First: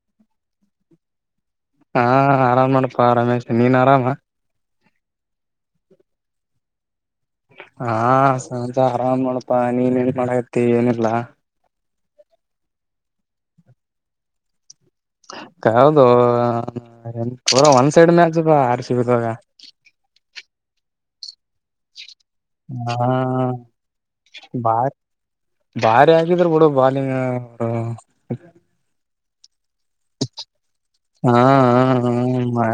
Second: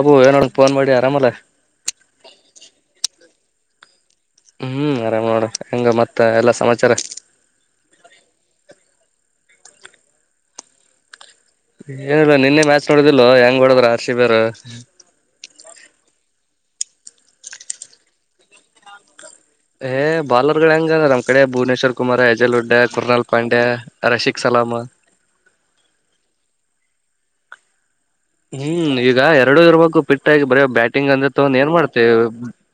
Abu ಏನೋಡ phone ಮಾಡಿ ಆರಾಮಲ್ಲ ನೀನರಾಮಾ ಹ್ಮ್ ಆರಾಮ್ ನೋಡು ಹೆಂಗ ಮತ್ತ ಎಲ್ಲಾ ಸಮಾಚಾರ ಹಾ ಸಂಜ ಆರಾಮ್ ಮಾಡಪಾ ನೀನ್ ನ್ ಮಾಡತಿ ಏನಿಲ್ಲಾ ಏನಿಲ್ಲ ನಿನ್ನೆ ಮ್ಯಾಚ್ ನೋಡುದಲೋ ಹೆಂಗ್ ಮಾಡಡದ್ರ ಆರ್ ಸಿ ಬೀ ರೂ ಹದು ಎ ಪೂರ ಒಂದ ಸೈಡ್ ಮ್ಯಾಚ್ ಬಾ ಆರ್ ಸಿ ಬಿದಾಗ ಹಏ ಬಾಲರ್ ಹೆಂಗ ಡೆ ಭುವನೇಶ್ವರ್ ಕುಮಾರ್ ಹೆಜಲಡ್ಡ ಹಾ ಕುರ್ನಾಲ್ ಪಾಂಡ್ಯ ರಶಕ್ ಸಲಾಮ ವಾಲ - ಹ್ಮ್ ಈಗ ಎಡಡು ಇರುವ - ಪಿಟ್ಟಾಗಿ ಬರ ಬ್ಯಾಟಿಂಗ್ ಅಂದ್ರೆ ಹಾ ತಗೊಂಡ ಏನ್ ಹಾ ಮಾಡ್ತೇವಿ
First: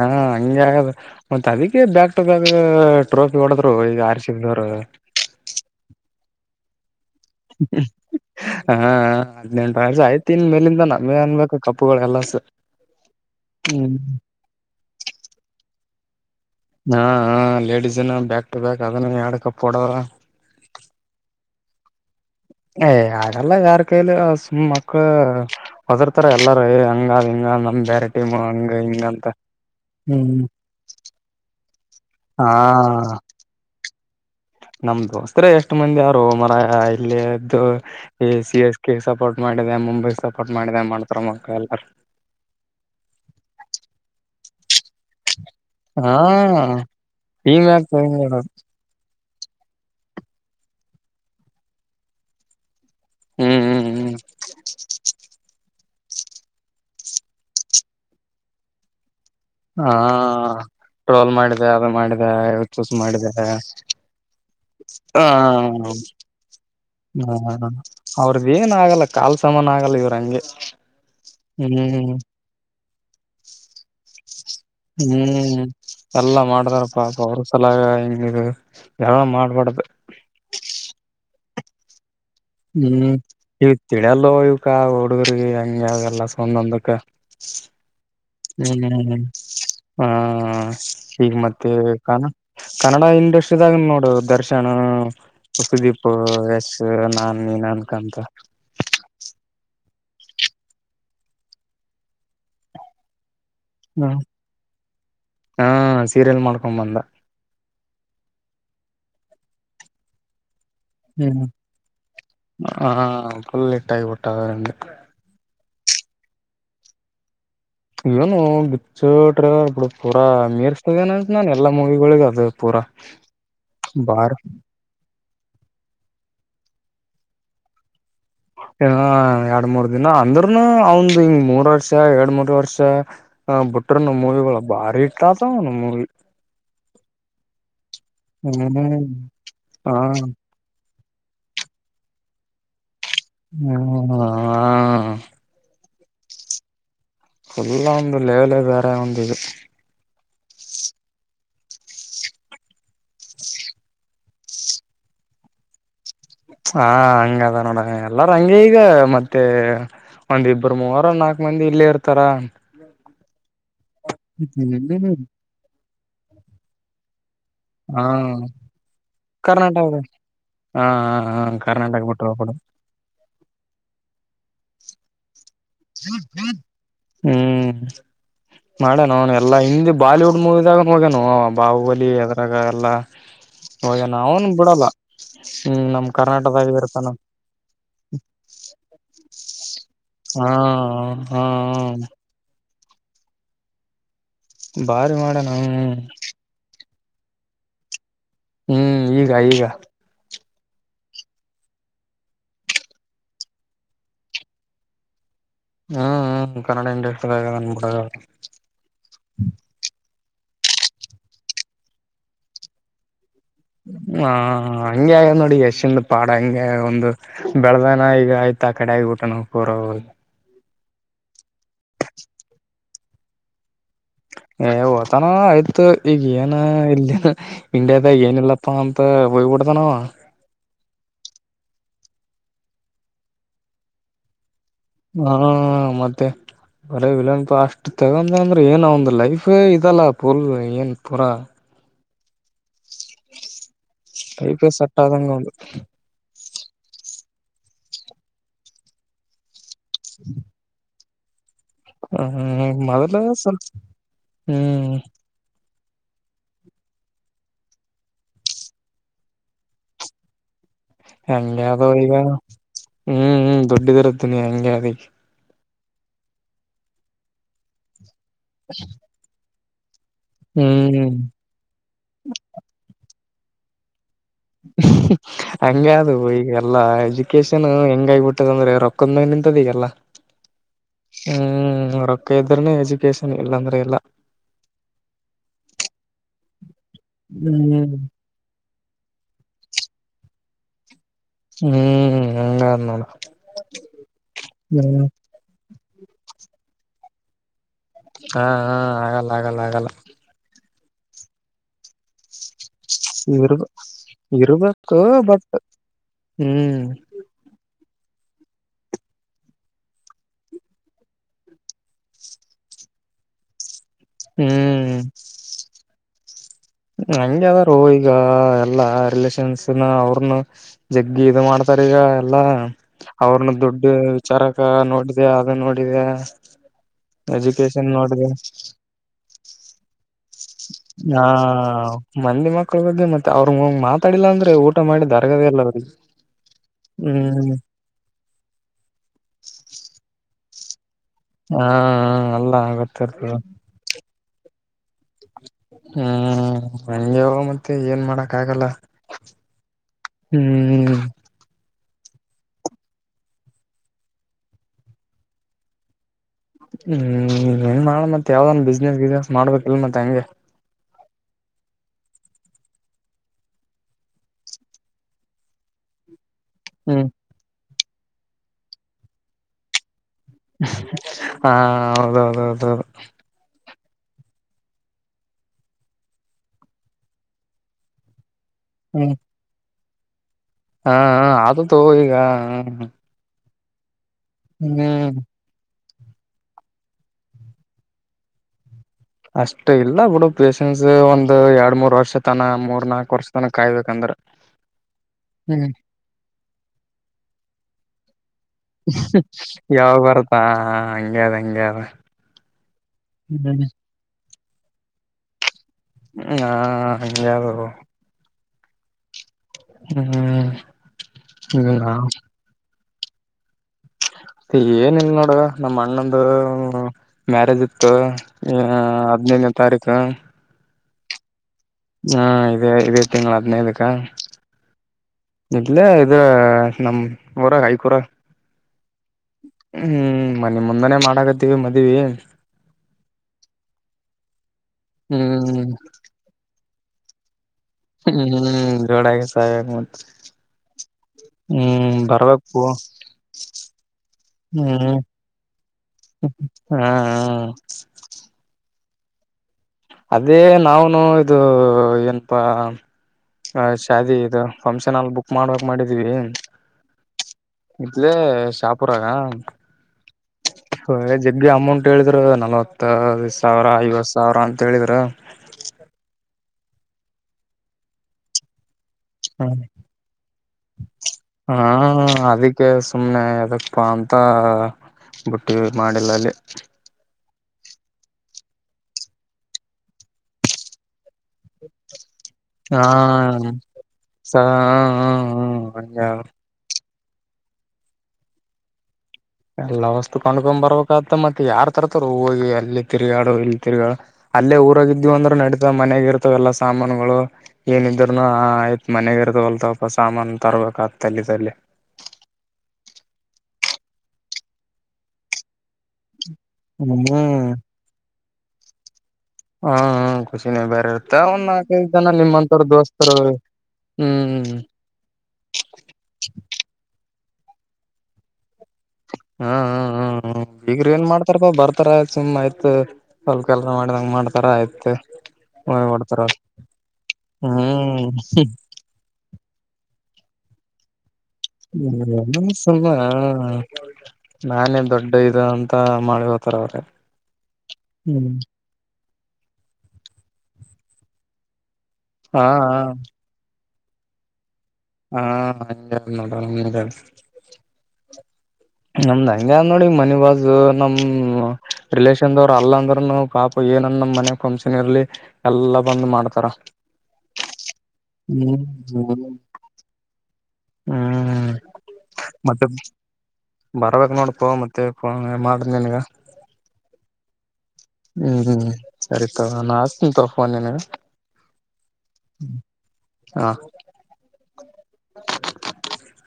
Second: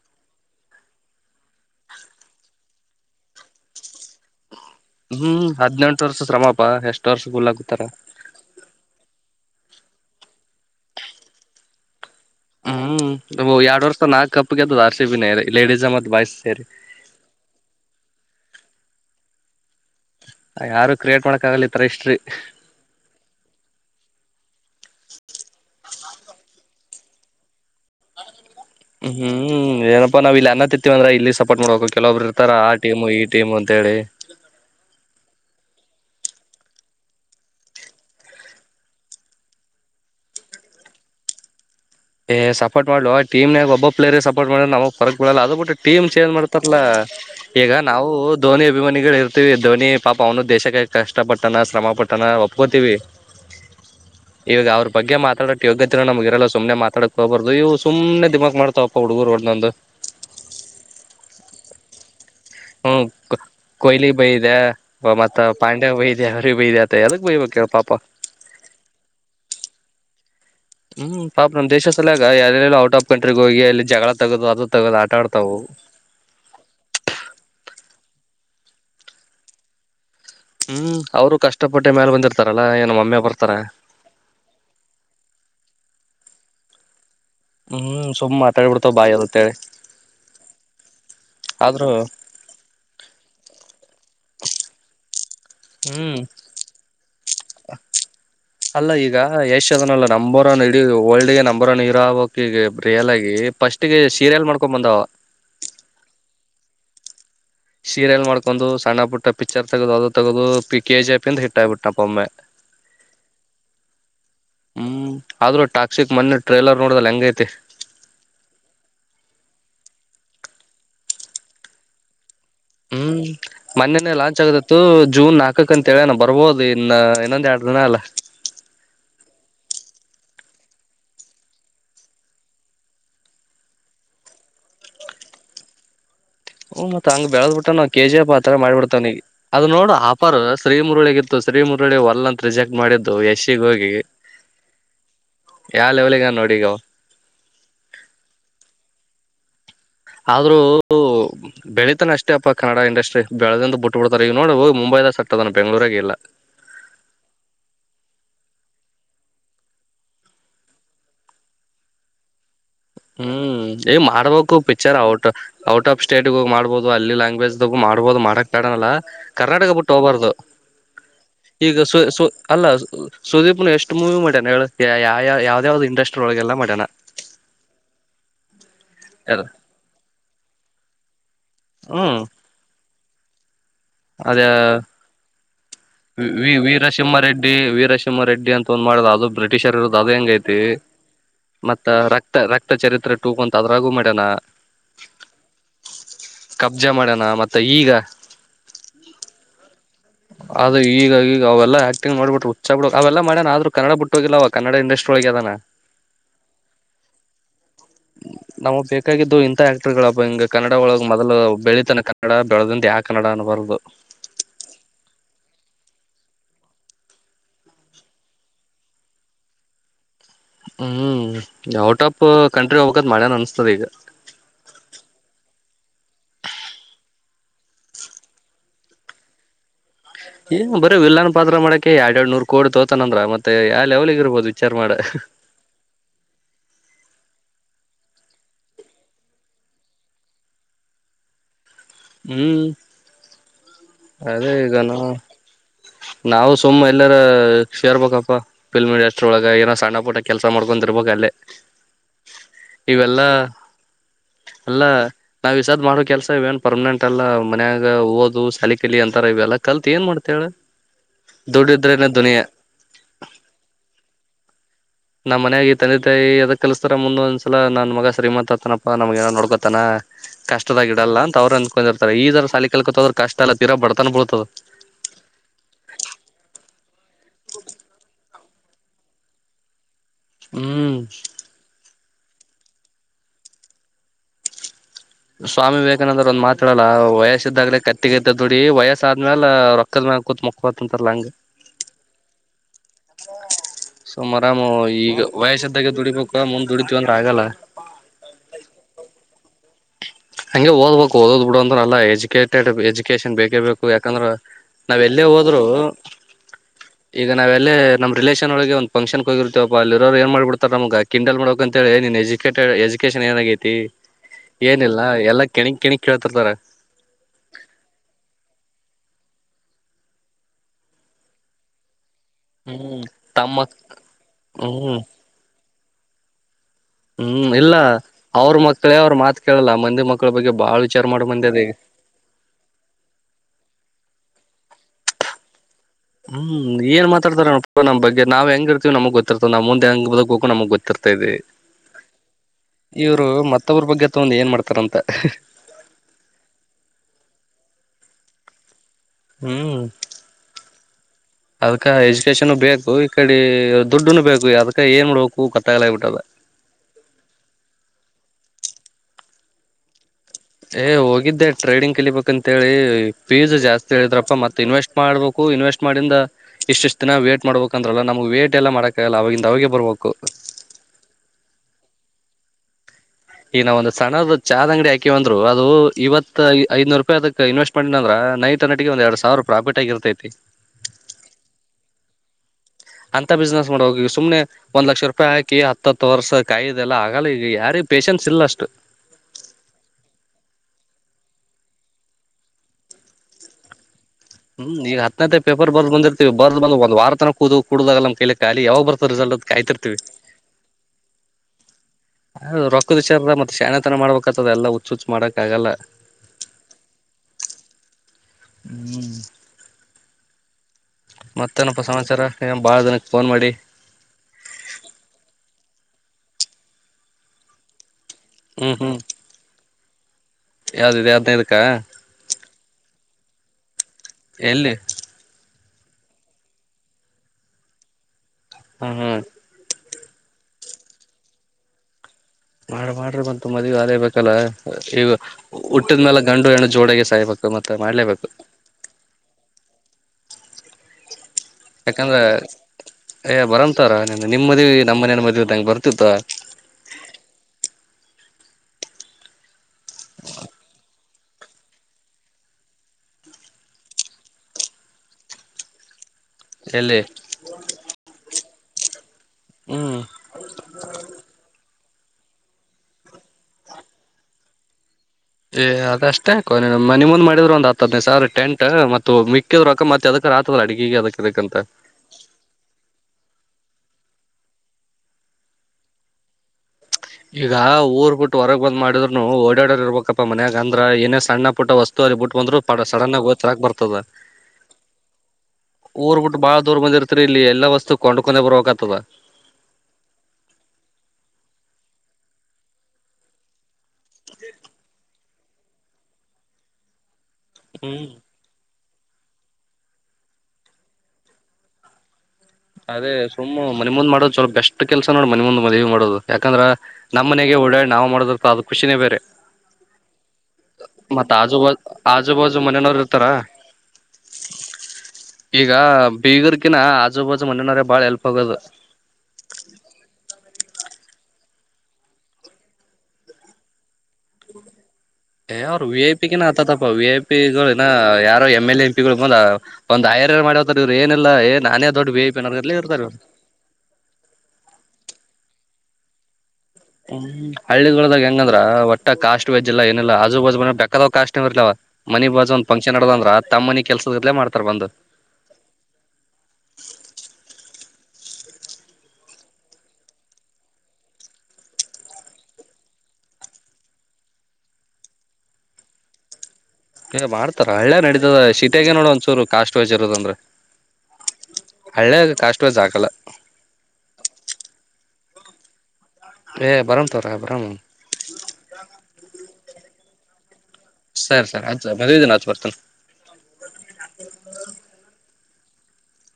ಹಾ ಹಂಗೆ ಆಗದ ಮತ್ತ ಅದಕ್ಕೆ ಬ್ಯಾಕ್ ಟು ಬ್ಯಾಕ್ ಟ್ರೋಫಿ ಹೊಡ್ರು ಈಗ [unintelligible] ಹ್ಮ್ ಹದಿನೆಂಟು ವರ್ಷ ಶ್ರಮಪ ಎಷ್ಟ - ಹಾ ಹದಿನ ಹಸ ಆಯತ ಇನ್ ಮೇಲಿಂದ ನಮ್ಮೆ ಅನ್ಬೇಕು ಕಪ್ಪುಗಳ ಎಲ್ಲ [unintelligible] ಹ್ಮ್ ಎರಡ್ ವರ್ಷ ನಾಲ್ಕ್ ಕಪ್ಪಗೆದ್ದು ಅರ್ಸಿ ಬಿನ ಲೇಡೀಸ್ ಮತ್ತೆ ಬೈಸ್ ಹಾ ಹ ಲೇಡಿಸಸ್ನ ಬ್ಯಾಕ್ ಟು ಬ್ಯಾಕ್ ಅದಾಡು ಯಾರು ಕ್ರಿಯೇಟ್ ಮಾಡಕ ಆಗಲ್ಲ ರೇಶ್ ಏ ಯಾರಲ್ಲ ಯಾರ್ ಕೈಲಿ ಸು ಮಕ್ಕಳ - ಹೊದರ್ತಾರೆ ಎಲ್ಲರ ಹಂಗ ಹಿಂಗ ನಮ್ದ - ಹ್ಮ್ ಏನಪ್ಪಾ ನಾವ್ ಇಲ್ಲಿ ಅನ್ನ ತಿಂತೀವಿ ಅಂದ್ರ ಇಲ್ಲಿ ಸಪೋರ್ಟ್ ಮಾಡ್ಬೇಕು ಕೆಲವಬ್ರು ಹಾ ಇರ್ತಾರ ಆ ಟೀಮು ಈ ಟೀಮು ಅಂತ ಹೇಳಿ. ನಮ ದೋಸ್ತ್ರಿ ಎಷ್ಟ್ ಮಂದಿ ಆರೋ ಮಾರಾಯ ಇಲ್ಲಿದ್ದು ಎ ಸಿ ಎಸ್ ಕೆ ಸಪೋರ್ಟ್ ಮಾಡಿದೆ ಮುಂಬೈ ಸಪೋರ್ಟ್ ಮಾಡಿದೆ ಮಾಡ್ತಾರ ಮಕ್ಕಳ ಎಲ್ಲಾರ. ಏ ಸಪೋರ್ಟ್ ಮಾಡ್ಲೋ ಟೀಮ್ ನ್ಯಾಗ ಒಬ್ಬ ಪ್ಲೇಯರ್ಗೆ ಸಪೋರ್ಟ್ ಮಾಡಿದ್ರೆ ನಮ ಪರಾಕ್ ಬುಳಲ ಅದು ಬಿಟ್ಟ. ಟೀಮ್ ಹಾ ಚೇಂಜ್ ಮಾಡ್ತಾರಲ್ಲಾ ಟೀಮ್ ಈಗ ಯಾಕ್ ನಾವು ಹ್ಮ್ ಧೋನಿ ಅಭಿಮಾನಿಗಳು ಇರ್ತಿವಿ ಧೋನಿ- ಪಾಪ ಅವನು ದೇಶಕ್ಕೆ ಕಷ್ಟಪಟ್ಟಾನ ಶ್ರಮ ಪಟ್ಟಾನ ಒಪ್ಕೋತೀವಿ. ಹ್ಮ್ ಹ್ಮ್ ಈವಾಗ ಅವ್ರ ಬಗ್ಗೆ ಮಾತಾಡಕ್ಕೆ ಯೋಗ್ಯತೆ ನಮ್ಗೆ ಇರಲ್ಲ ಸುಮ್ಮನೆ ಮಾತ- ತಡಕಬಾರದು ಇವು ಸುಮ್ಮನೆ ದಿಮಾಕ್ ಮಾಡತಪ್ಪ ಹುಡುಗರು. ಒಂದೊಂದು ಹಾ ಟ್ರೋಲ್ ಮಾಡಿದೆ ಅದು ಮಾಡಿದೆ. ತ್ತು ಹ್ಮ್ ಮಾಡಿದ ಹ ಕೊಹ್ಲಿ ಬೈದೆ ಮತ್ತ ಪಾಂಡ್ಯ ಬೈದೆ ಅವ್ರಿಗೆ ಬೈದೆ ಆತ ಎದಕ್ ಬೈಬೇಕ ಹೇಳ ಪಾಪ ಅವ್ರದ ಏನ್ ಆಗಲ್ಲ ಕಾಲ ಸಮಾನ ಆಗ. ಲಿ ಇವರಂಗಗೆ. ಹ್ಮ್ ಪಾಪ್ ನಮ್ ದೇಶದ ಸಲಯಗ ಎ ಔಟ್ ಆಫ್ ಕಂಟ್ರಿಗೆ ಹೋಗಿ ಅಲ್ಲಿ ಜಗಳ- ತೆಗೆದು. ಹ್ಮ್ ಎಲ್ಲಾ ಮಾಡ್ದಾರ ಪಾಪ ಅವರು ಸಲ ಗ ಹ್ಹ್. ದು ಎಲ್ಲ ಮಾಡಬಾರದು. ಹ್ಮ್ ಅವರು ಕಷ್ಟಪಟ್ಟೆ ಮ್ಯಾಲ ಬಂದಿರ್ತಾರೆ. ಹ್ಮ್ ಇವ ತಿಳಿಯಲ್ಲ ಇವಕ ಹುಡುಗರ್ರಿಗೆ ಹಂಗಾಗ. ಎಲ್ಲ ಸವಂದೊಂದಕ್ಕ. ಹ್ಮ್ ಸ - ಹ್ಮ್ ಹ ಈಗ ಮತ್ತೆ ಆದ್ರೂ ಕ ಕನ್ನಡ ಇಂಡಸ್ಟ್ರಿದಾಗ ನೋಡ ದರ್ಶನ್ [unintelligible] ಸುದೀಪ್ ಹ್ಮ್ ಯಸ್ ನಾ ನೀ ನನ್ ಅನಾಕಂತ. ಅಲ್ಲ ಈಗ ಯಶ್ ಅದನಲ್ಲ ನಂಬರ್ ಒನ್ ಇಡೀ ವರ್ಲ್ಡ್ ಗೆ ನಂಬರ್ ಒನ್ ಹೀರೋ ಆಗಕ್ ಈಗ ರಿಯಲ್ ಆಗಿ. ಫಸ್ಟ್ಗೆ ಸೀರೆಲ್ ಮಾಡ್ಕೊಂಡ್ ಬಂದಾವ ಅವ. ಕಮ್ಮಂದ ಸೀರಿಯಲ್ ಮಾಡ್ಕೊಂಡು ಸಣ್ಣ ಪುಟ್ಟ ಪಿಕ್ಚರ್ ತಗದು ಅದು ತಗೋದು ಪಿಕ್- ಹ್ಮ್ ಹಾ ಫುಲ್ ಹಿಟ್ಟಾಗಿಬಟ್ಟಗೆ ಟಾಕ್ಷಿಕ್ ಮನೆ ಟ್ರೈಲರ್ ನೋಡಿದಲ್ ಹೆಂಗ ಐತಿ. ಏನೋ ಗಿಚ್ಚು ಟ್ರೈಲರ್ ಬಿಡು ಪೂರಾ ಮೀರ್ಸ್ತದೇನಂತ ನಾನ ಎಲ್ಲಾ ಮೂವಿಗಳಿಗೆ ಅದು. ಪೂರಾ ಹ್ಮ್ ಮನನೆೇ ಬಾರಿ ಲಾಂಚ್ ಆಗದಿತ್ತು. ಜೂನ್ ನಾಲ್ಕಕ್ ಅಂತ ನ ಬರ್ಬೋದು ಇನ್ನ ಇನ್ನೊಂದ ಎರಡು ದಿನ ಅಲ್ಲ. ಎರಡ್ ಮೂರ್ ದಿನ ಅಂದ್ರನು ಅವಂದ ಹಿಂಗ್ ಮೂರ್ ವರ್ಷ ಎರಡ್ ಮೂರ್ ವರ್ಷ ಬಿಟ್ರ ನಾವ್ ಮೂವಿಗಳ ಬಾರಿ ಇಟ್ಟ ಆತವ ನ್ ಮೂವಿ ಹ್ಮ್ ಮತ್ತ ಹಂಗ ಬೆಳದ ಬಿಟ್ಟ ನ ಕೆಜಿಎಫ್ ಆತರ ಮಾಡಿ ಹ್ಮ್ ಬಿಡ್ತು ಅವನಿಗೆ ಅದು ನೋಡ್ ಹಾ ಆಪರ್ ಶ್ರೀ. ಮುರುಳಿಗಿತ್ತು ಶ್ರೀ ಮುರುಳಿ ಅಂತ ರರಿಜೆಕ್ಟ್ ಮಾಡಿದ್ದು ಯಶಿಗ್ ಹೋಗಿ ನಿಮ್ಮನ್ನ ಯಾವ ಲೆವೆಲ್ಗ ನೋಡಿ ಈಗ ಎಲ್ಲಾ ಒಂದು ಲೇವಲೆ ಬೇರೆ ಒಂದ ಇದು ಬೆಲಿತನಪ್ಪ ಅಷ್ಟೇ ಕನ್ನಡ ಇಂಟರೆಸ್ಟ್ ಬೆಲ್ದಂದ್ರೆ ಬಿಡಬೇಡ ರಾ ಈಗ ನೋಡ ಹೋ ಮುಂಬೈದ ಸೆಟ್ ಆಗಿದೆ ಬೆಂಗಳೂರಿನಲ್ಲಿ ಇಲ್ಲ ಹಾ ಹಂಗದ ನೋಡ ಎಲ್ಲಾರ ಹಂಗಗೆ ಈಗ ಮತ್ತೆ ಒಂದಿಬ್ರು ಮೂರ ನಾಕ್ ಮಂದಿ ಇಲ್ಲೇ ಇರ್ತಾರ ಹ್ಮ್ ಮಾಡಬೇಕು ಪಿಚ್ಚರ್ ಹ್ಮ್ ಫೋಟೋ ಸ್ಟೇಟ್ಗೆ ಹಾ ಕರ್ನಾಟಕ ಬಿಟ್ಟು ಕರ್ನಾಟಕದ ಹೋಗ್ಬಾರ್ದು ಹಾ ಹಾ ಹಾ ಕರ್ನಾಟಕ ಬಿಟ್ಟು ಹೋಗ್ಬಿಡು ಸುದೀಪ್ನು ಎಷ್ಟು ಮೂವಿ ಮಾಡ್ಯನೆ ಹೇಳ ಯಾವ ಯಾವ ಇಂಡಿಯಾ ಇಂಟರೆಸ್ಟ್ ಎಲ್ಲಾ ಮಾಡೋಣ ಮಾಡೇ ನ ಅವನ್ ಎಲ್ಲಾ ಹಿಂದಿ ಬಾಲಿವುಡ್ ಮೂವಿದಾಗ ಮೂಗನ ಬಾಹುಬಲಿ ಹ್ಮ್ ಎದ್ರಾಗ ಎಲ್ಲ ಅದೇ ಹ್ಮ್ ನಮ್ ಕರ್ನಾಟಕದಾಗ ಇರ್ತಾನ ವೀರಸಂಹರೆೆಡ್ಡಿ ವೀರಸಂಹ ರೆಡ್ಡಿ ಅಂತ ಒಂದ್ ಮಾಡ್ರ ಅದು ಬ್ರಿಟಿಷರ್ ಹಾ ಅದೆಂಗೈತೆ ಐತೆ ಹಾ ಮತ್ತೆ ರಥ ರಕ್ತಚರಿ ಟು ಆದಾಗ ಮಾಡೋಣ ಭಾರಿ ಮಾಡೋಣ ಬೇಜಾರ್ ಮಾಡೋಣ ಮತ್ತೆ ಈಗ ಹ್ಮ್ ಈಗ ಈಗ ಅದು ಈಗ ಈಗ ಅವೆಲ್ಲ ಆಕ್ಟಂಗ್ ಮಾಡ್ಬಿಟ್ಟ ಹುಚ್ಚ ಬಿ ಅವೆ ಮಾಡ್ಯಾನ ಆದ್ರ ಕನ್ನಡ ಬಿಟ್ಟ ಹೋಗಿಲ್ಲ ಅವವ ಕನ್ನಡ ಇಂಡಸ್ಟ್ರಿ ಇದಾನೆ ಹ್ಮ್ ಹ್ಮ್ ಕನ್ನಡ ಇಂಡಸ್ಟ್ರಿ ನಾಗೆ ಇದ್ದಾನೆ ನಮ್ಗ್ ಬೇಕಾಗಿದ್ದು ಇಂಥ ಆಕ್ಟರ್ ಹಿಂಗ ಕನ್ನಡ ಒಳಗ ಮೊದಲು ಬೆಳೀಿತಾನ ಕನ್ನಡ ಬೆಳೆದಿಂದ ಯಾ ಕನ್ನಡ ಅ ಹಾ ಹಂಗೆ ಆ ನೋಡಿ ಯಶ್ ತಿನ್ ಪಾಡ್ದಾಗೆ ಬೆಳಗಾವಿ ಆಕಡೆ ಆಗೋದಾನ ಹ್ಮ್ ಔಟ್ ಆಫ್ ಕಂಟ್ರಿ ಹೋಗಕತ್ ಮಾಡೇನ್ ಅಿಸಸ್ತದ ಈಗ ಏ ಓದ್ತಾನಾವ ಆಯ್ತು ಈಗ ಏನ ಇಲ್ಲಿ ಇಂಡಿಯಾದಾಗ ಏನಿಲ್ಲಪ್ಪ ಅಂತ ಹಯ್ಬಿಡ್ತನಾವ ಏ ಬರೀ ವಿಲ್ಲನ್ ಪಾತ್ರ ಮಾಡಕೆ ಎರಡ್ ಎರಡ್ ನೂರ್ ಕೋಡ್ ತೋತಾನ ಅಂದ್ರ ಮತ್ತೆ ಯಾವ ಲೆವೆಲ್ಗ ಇರ್ಬಹದು ಹಾ ಮತ್ತೆ ಪರವಾಗಿಲ್ಲ ಅಷ್ಟಟ್ ತಗೊಂಡ ಅಂದ್ರೆ ಏನ್ ಅವಂದು ಲೈಫ ಇದಲ್ಲ ಪಲ್ ಏನ್ ಪುರಾ ಹ್ಮ್ ಹ ಅದೇ ಲೈಫ್ ಈಗ ನಾ ಸೆಟ್ ಆದಂಗೆ ಅವಂದು ನಾವು ಸುಮಮ್ಮ ಎಲ್ಲಾರ ಸೇರ್ಬೇಕಪ್ಪಾ ಫಿಲ್ಮ್ ಇಂಡಿಯಾಸ್ಟ್ರ ಒಳಗ ಏನ ಸಣ್ಣಪುಟ ಕೆಲಸ ಮಾಡ್ಕೊಂಡು ಅರ್ಬಾಗ ಅಲ್ಲೇ ಹ್ಮ ಹ್ಮ್ ಮೊದಲ ಇವೆಲ್ಲಾ ಸ್ವಲ್ಪ ಹ್ಮ್ ಇಾದ್ ಮಾಡೋ ಕೆಲ್ಸ ಇವೇನ್ ಪರ್ಮನೆಂಟ್ ಅಲ್ಲ ಮನ್ಯಾಗ ಓದು ಶಾಲಿ ಕಲಿ ಅಂತರ ಇವಲ್ಲ ಕಲ್ತ್ ಏನ್ ಮಾಡ್ತ ಹೇಳ ಹೆಂಗಗೆ ಅದ ಈಗ ಹ್ಮ್ ಹ್ಮ್ ದುಡ್ಡಿದಿ ಇರುತ್ತ ನೀ ಹೆಂಗೆ ನಮ್ಮ್ ಮನ ಆಗತ್ತು ತಂದೆ ತಾಯಿ ಅದಕ್ ಕಲಸತಾರ ಮುಂದ ಒಂದ್ಸಲ ನನ್ ಮಗ ಶ್ರಮ ತನಪ್ಪ ನಮಗೆನ ನೋಡ್ಕ ತ್ತನ್ನ ಕಷ್ಟದಾಗಿ ಹ್ಮ್ ಇಡಲ್ಲ ಅಂತ ಅವ್ರರು ಅನ್ಕೊಂಡಿರ್ತಾರೆ ಈದರ ಸಾಲ ಕಲ್ಕತದ್ರರು ಕಷ್ಟ ಎಲ್ಲೀರ ಹಂಗ ಅದು ಈಗೆಲ್ಲಾ ರೇಶನ್ ಹ ಹೆಂಗ ಆಬ ಬಿಟ್ಟದಂದ್ರೆ ರೊಕ್ಕದ ಮೇಲೆ ನಿಂತದ ಈಗಲ್ಲ ಹ್ಮ್ ಹ್ಮ್ ದ್ರನೇ ಎಜುಕೇಶನ್ ಇಲ್ಲಾಂದ್ರೆ ಇಲ್ಲ ಸ್ವಾಮಿ ವಿವೇಕಾನಂದರ ಒಂದ್ ಮಾತ ಇಲ್ಲ ವಯಸ್ಸ್ದಾಗಲೇ ಹ್ಮ್ ಕತ್ತಿಗ ಇದ್ದದುಡಿ ವಯಸ್ ಸ ಆದ್ಮೇ ರೊಕ್ಕದ ಮ್ಯಾಗ ಕೂತ್ ಮುಕ್ಕಕತ್ಂತರ್ಲಂಗ ಹ್ಮ್ ಹ್ಮ ಸುಮರಾಮ್ ಹ್ಮ್ ಈಗ ವಯಸ್ಸ್ದಾಗೆ ದುಡಿಬೇಕು ಮುಂದ ದುಡಿತವಿ ಅಂದ್ರೆ ಆಗಲ್ಲ ಹಾ ಹಾ ಆಗಲ್ಲ ಆಗಲ್ಲ ಆಗಲ್ಲ ಹಂಗೆ ಓದ ಓದ್ ಬಿಡು ಅಂದ್ರೆಲ್ಲ ಎಜುಕಟೆಡ್ ಎಜುಕೇಶನ್ ಬೇಕೇ ಇರ್ಬ ಬೇಕು ಯಾಕಂದ್ರೆ ಇರ್ಬೇಕು ನಾವೆಲ್ಲೇ ಬಟ್ ಹೋದ್ರು ಹ್ಮ್ ಈಗ ನಾವೆಲ್ಲ ನಮ್ಮ ರಿಲೇಷನ್ ಒಳ ಒಂದು ಫಕ್ಷನ್ ಹೋಗಿರ್ತವಪ್ಪ ಅಲ್ಲಿ ಇರೋರು ಏ ಮಾಡ್ಬಿಡ್ತ ನಮಗೆ ಕಿಂಡಲ್ ಮಾಡಕ ಅಂತಿ ನೀನು ಎಜುಕೇಟಡ್ ಎುಕಷನ್ ಏನಾಗೈತಿ ಹ್ಮ್ ಏನಲ್ಲ ಎಲ್ಲ ಕೆಣಿ ಕೆಣಿಕ್ ಕೇಳ್ತಿರ್ತಾರ ಹಂಗಗೆ ಅದಾರು ಈಗ ಎಲ್ಲಾ ರಿಲೇಷನ್ಸ್ನ ಅವ್ರನು ಜಗ್ಗಿ ಇ ಮಾಡ್ತಾರ ಈಗ ಎಲ್ಲ ಅವ್ರನ್ನ ತಮ್ಮ ದುಡ್ಡ ವಿಚಾರಕ್ಕ ಹ್ಮ್ ನೋಡಿದೆ ಅದು ನೋಡಿದೆ ಹ್ಮ್ ಇಲ್ಲ ಎಜುಕೇಶನ್ ನೋಡಿದೆ ಅವ್ರ ಮಕ್ಕಳೇ ಅವ್ರ ಮಾತ್ ಕೇಳಲ್ಲ ಮಂದಿ ಮಕ್ಕಳ ಬಗ್ಗೆ ಬಾಳ ವಿಚಾರ ಮಾಡ ಮಂದಿ ಅದ ಈಗ ಹ ಮಂದಿ ಮಕ್ಕಳ ಬಗ್ಗೆ ಮತ್ತೆ ಅವ್ರ ಮಾತಾಡಿಲ್ಲ ಅಂದ ಊಟ ಮಾಡಿ ದರಗದೇ ಇಲ್ಲ ಅವ್ರೀ ಹ್ಮ್ ಏನ್ ಮಾತಾಡ್ತಾರ ನಪ್ಪ ನಮ್ಮ ಬಗ್ಗೆ ನಾವ್ ಹೆಂಗ ಇರ್ತಿವಿ ನಮ್ಗ್ ಗೊತ್ತಿರ್ತವ ನ ಮುಂದ ಹೆಂಗ್ ನಮಗೆ ಗೊತ್ತ ದೆ ಹ ಅಲ್ಲ ಇವರು ಗೊತ್ತಿರ್ತದ ಮತ್ತೊಬ್ಬ್ರ ಬಗ್ಗೆ ತ ಒಂದು ಏನ್ ಮಾಡ್ತಾರೆ ತರಂತೆ ಹ್ಮ್ ನಂಗೆ ಮತ್ತೆ ಏನ್ ಮಾಡಕ್. ಕ ಕಲ್ಲ. ಹ್ಮ್ ಅ ಎಜುಕೇಶನ್ ಬೇಕು ಈ ಕಡೆ ದುಡ್ಡುನು ಬೇಕು ಅದಕ್ಕ ಏನ್ ನಡಬೇಕು ಕತ್ತಾಗಲ ಆಗ್ಬಟ್ಟದ. ಹ್ಮ್ ನೀವ ನ್ ಮಾಡ ಮತ್ತತ್ ಯಾವ್ದನ್ ಬಿಸ್ನೆಸ್ ಬಿಸ್ನೆಸ್ ಮಾಡ್ಬೇಕಲ್ ಮತ್ತೆ ಹಂಗೆ. ಏ ಹೋಗಿದ್ದೆ ಟ್ರೇಡಿಂಗ್ ಕಲಿಬೇಕ ಅಂತೇಳಿ ಫೀಸ್ು ಜಾಸ್ತಿ ಹೇಳಿದ್ರಪ್ಪ ಮತ್ತೆ ಇನ್ವೆಸ್ಟ್ ಮಾಡ್ಬೇಕು ಇನ್ವೆಸ್ಟ್ ಮಾಡಿಂದ. ಇಷ್ಟ ಎಷ್ಟ ಹ್ಮ್ ದಿನ ವೇಟ್ ಮಾಡ್ಬೇಕು. ಅಂದ್ರಲ್ಲ ನಮಗ್ ವೇಟ್ ಎಲ್ಲ ಮಾಡಾಕಲ್ಲ ಅವಂದ ಅವೆ ಬರ್ಬೇಕು. ಹಾ ಹೌದ ಹೌದ ಹೌದೌದು. ನಾವ ಒಂದು ಸಣ್ಣದ ಚಾದ ಅಂಗಡಿ ಹಾಕಿವ ಅಂದ್ರು ಅದು ಇವತ್ ಐದನೂರು ರೂಪಾಯಿ ಅದಕ್ಕೆ ಇನ್ವೆಸ್ಟ್ ಮಾಡಿ ಅಂದ್ರ ನೈಟ್. ನಟಿಗೆ ಹ್ಮ್ ಒಂದು ಎಡು ಸಾವರ ಪ್ರಾ ಆಗಿೆ. ಹ್. ಹಾ ಆದ ತೋ ಈಗ. ಅಂತ ಬ ಬಿಸಿನೆಸ್. ಹಡೋಗ. ಏಸ್ ಸುಮ್ನೆ ಒಂದು ಲಕ್ಷ ಹ್ಮ್ ರೂಪಾಯಾತ. ಹತ್ತ ಹತ್ತು ವರ್ಷ ಕಾಯ್ದದೆಲ್ಲ ಆಗಲ್ಲ ಈಗ ಯಾರಿಿಗೆ ಪೇೇಶನ್ಸ್ ಇಲ್ಲ ಅಷ್ಟು. ಅಷ್ಟ ಇಲ್ಲ ಬಿುಡು ಪೇೇಶನ್ಸ್ ಒಂದ್ ಎರಡ್ ಮೂರ್ ವರ್ಷ ತನ ಮೂರ್ ನಾಕು ವರ್ಷ ತನ ಕಾಯ್ಬೇಕಂದ್ರ. ಹ್ಮ್ ಈ ಹತ್ತನತ್ತ ಹ್ಮ್ ಪೇಪರ್ ಬರ್ ಬಂದಿರ್ತಿವಿ ಬದ ಬಂದಂದು ವಾರ ತನಕ ಕೂ ಕ ಕುಡುದಾಗಲ್ಲ ನ್ ಕೈಲಿಕ್ಕೆ. ಯಾವಾಗ ಬರ್ತಾ ಹಂಗೆ ಅದ ಹಂಗಗೆ ಅದ. ಹೌ ರ. ಮತ್ತ ಹ್ಮ್ ಶಾನ ತನ ಮಾಡಬೇಕು. ಆಗ್ತದೆಲ್ಲ ಹುಚ್ ಮಾಡಕಕ್ಕಗಲ್ಲ. ಹಾ ಯಾರು. ಹ್ಮ್. ಹ್ಮ ಹ್ಮ. ಮತ್ತೆನಪ್ಪ ಸಮಾಚಾರಏನ್ ಬಾಳ ದಿನ. ಫೋನ್ ಮಾಡಿ. ಏನಲ್ ನೋಡುವ ನಮ್ಮ ಅಣ್ಣಂದು ಮ್ಯಾರೇಜ್ ಇತ್ತು. ಹ ಹ್ಮ್ ಹ್ಮ್ ಹದ್ನೈದನೇ ತಾರೀಕು. ಯಾವ್ದ ಯ್ದನ. ಹಾ. ಇ ತಿಂ ಹದಿನೈದುಕ್ಕಾ. ಎಲ್ಲಿ. ಇಡ್ಲ ಇ ನಮ್ ಹೊಊರ ಐಕರ. ಹ್ಮ ಹ್ಮ. ಹ್ಮ್ ಮನೆಿ ಮುಂದಾನನೆ ಮಾಡಕತ್ತೀವಿ ಮದ್ವಿ. ಮಾಡಿ ಮಾಡ್ರಿ ಬಂತು ಮದುವೆ ಆಗಲೇ ಬೇಕಲ್ಲ ಈಗ ಹ್ಮ್ ಹುಟ್ಟಿದ್ಮೇಲೆ ಗಂಡು ಹೆಣ ಜೋಡೆಗೆ ಸಾಹೇಬ ಹ್ಮ್ ಹ್ಮ್ ಜೋಡಾಗಿ ಸಾವೆ [unintelligible] ಯಾಕಂದ್ರ ಏ ಬರಂತಾರ ನಿಮ ಮದ್ವಿ ನಮ್ಮ ಹ್ಮ್ ಮನೇನ್ ಮದ್ವಿ ತಂಗ ಬರ್ತಿತ್ತು ಹಾ [unintelligible] ಅದೇ ನಾವ್ನು ಇದು ಏನಪಾ ಶಾದಿ ಇದು ಫಂಕ್ಷನ್ ಅಲ್ಲಿ ಬುಕ್ ಮಾಡ್ಬೇಕಕ್ ಮಾಡಿದ್ವಿ ಎಲ್ಲಿ [unintelligible] ಇಲ ಸಾಪಿಾಗ [unintelligible] ಹ್ಮ್ [unintelligible] ಹವಿ ಅಮೌಂ ಹೇಳಿದ್ರ ನಲವತ್ತ ಸಾವಿರ ಐವತ್ತು ಸಾವಿರ ಹೇಳಿದರಾ ಏ ಅದಷ್ಟೇ ಕೊ ಮ ನಿಮ ಮುಂದ್ ಮಾಡಿದ್ರರು ಒಂದ್ ಹದನೈದು ಸಾವಿರ ಟೆಂಟ್ ಮತ್ತೆ ಮಿಕ್ಕಿದ್ ಅಕ್ಕ ಮತ್ತೆ ಅದಕ ಆತದಲ್ಲ ಅಡ್ಗಗೆ ಅದಕ್ಕೆ ಅದಕ್ಕಂತ ಹಾ ಅಪ್ಪ ಅಂತ ಬಿುಟ್ಟ ಮಾಡಿಲ್ಲಲ್ಲಿ ಈಗ ಊರ್ ಬಿಟ್ಟು ಹೊರಗೆ ಬಂದ್ ಮಾಡಿದ್ರುನು ಓಡಾಡೋರ್ ಇರ್ಬೇಕಪ್ಪ ಮನ್ಯಾಗ ಅಂದ್ರೆ ಏನ ಸಣ್ಣ ಪುಟ್ಟ ವಸ್ತುವ ಅರಿ ಬಿಟ್ಟ ಬಂದ್ರು ಹಾ ಸಡನ್ ಆಗ ಹ್ತರ ಬರ್ತದ ಸ ಹಂಗೆ ಊರ್ ಬಿಟ್ಟು ಬಾಳ ದೂರ ಬಂದಿರ್ತ ಇಲ್ಲಿ ಎಲ್ಲ ವಸ್ತು ಕೊಂಡ್ಕೊಂಡೆ ಬರಬೇಕತದ ಎಲ್ಲ ವಸ್ತು ಕೊಂಡ್ಕೊಂಡ್ ಬರ್ಬೇಕತ್ತ ಮತ್ತತ್ ಯಾರ್ ತರತರ್ ಹೋಗಿ ಅಲ್ಲಿ ತಿರುಗಾಡು ಇಲ್ಲಿ [unintelligible] ತಿ ಅೇ ಊರಾಗಿದ್ದೀವ ಅಂದ್ರ ನಡ ಈ ಮನೆಗ ಇರ್ತವಲ್ಲ ಸಾಮಾನುಗಳು ಹ್ಮ್ ಏನಿದ್ರನು ಆಯ್ ಮನೆಗ ಇರ್ದ ಹೊಲ್ತಪ ಸಾಮಾನ ತರ್ಬೇಕ ಆ ತಲ್ಲ ತಲ್ಲಿ ಅದೇ ಸುಮ್ಮ್ ಮನೆ ಮುಂದ್ ಮಾಡದ್ವಲಪ ಬೆಸ್ಟ್ ಕೆಲಸ ನೋಡ ಮನೆ ಮುಂದ ಮಾಡುದು ಯಾಕಂದ್ರೆ ಹ್ಮ್ ನಮ್ಮ್ನೆ ಓಡಾಡ್ ನಾವು ಮಾಡದ ಪ ಅದುಕಖಷಿನೇರೆ ಹ್ಮ ಹ್ಮ ಮತ್ತತ್ ಆಜುಬಾಜು ಆಜುಬಾಜು ನಿಮ್ಮಂತರ ಮನನವರು ದೋಸ್ತರು ಇರ್ತಾರ ಹ್ಮ್ [inaudible] ಈಗ ಬೀಗರ್ಕಿನ ಜು ಮನೆಯನವರ ಬಾಳ ಹೆಲ್ಪ್ ಆಗೋದು ಹ್ಮ್ ಹ್ಮ್ ಹ್ಮ್್ ಈಗ್ರ ಏನ್ ಮಾಡ್ತಾರಪ್ಪಾ ಬರ್ತಾರ ಸು್ ಆಯ್ತ ಸ್ವಲ್ಪ ಕೆಲ್ಸ ಮಾಡ್ ಅವ ವಿ ಐ ಹೋಗ್ಬಡ್ತಾರ ಪಿಗಿನ ಹತತಪ್ಪ ವಿ ಐ ಪಿಿನ [unintelligible] ಯಾರೋ ಹ್ಮ್ ಎಮ್ ಎಲ್ ಎಂ ಪಿ ಬಂದ ಒಂದ ಆ ಏನೋ ಮಾಡುತ್ತರೆ, ಏನೇನ ಸುಮ್ಮ ನಾನೇ ದೊಡ್ಡ ಇದ ಅಂತ ತ ಮಾಡಿ ಹ್ಮ್ ಹಳ್ಳಿಗಳದಾಗ ಹೆಂಗಂದ್ರ ಒಟ್ಟ ಕಾಸ್ಟ್ ವೆಜ್ ಎಲ್ಲ ಏನಲ್ಲ ಅಜು ಬು ಬೇಕಾದದ್ ಕಾಸ್ಟ ನಾವ ಇರ್ಲವ ಮನಿ ಹಾ ಬಾಜು ಒಂದು ಫಂಕ್ಷನ್ ಅಡದ ಅ್ರ ತಮ್ಮ ಮನಿಗೆ ಕೆಲಸದಗತಿ ಮಾಡ ಹಾ ನೋಡ ಅ ನಮ್ದ್ ಹಂಗೆ ನೋಡಿ ಮನಿ ಬಾಜು ನಮ ರಿಲೇಷನ್ವ್ರ ಅಲ್ಲ ಅಂದ್ರನು ಪಾಪ ಏನಂದ ನಮ್ ಮನ ಫಂಕ್ಷನ್ ಇರ್ಲಿ ಎಲ್ಲಾ ಬಂದ್ ಮಾಡ್ತಾರ ಈಗ ಮಾಡ್ತಾರ ಹಳ್ಳೆ ನಡೀತದ ಹ್ಮ್ ಶೀಟೆಗೆ ನೋಡ ಒಂದ ಚೂರು ಕಸ್ಟ್ ವಜ್ ಇರದಂದ್ರೆ ಹ್ಮ್ ಹ್ಮ್ ಮತ್ತೆ ವೈಸ್ ಹಾಕಲ್ಲ ಬರ್ಬೇಕ ನೋಡ್ಪ ಮತ್ತೆ ಹ ಮಾಡ್ರ ನನ್ಗ ಏ ಬರಮ್ ತೋರ ಬರಮ್ ಹ್ಮ್ ಸರಿತೋ ನಾ ಹಚ್ಚಾತಿನಿ ಫೋನ್ನ ಮದುವೆ ದಿನ ಅಚ್ಚು ಬರ್ತೀನಿ [inaudible]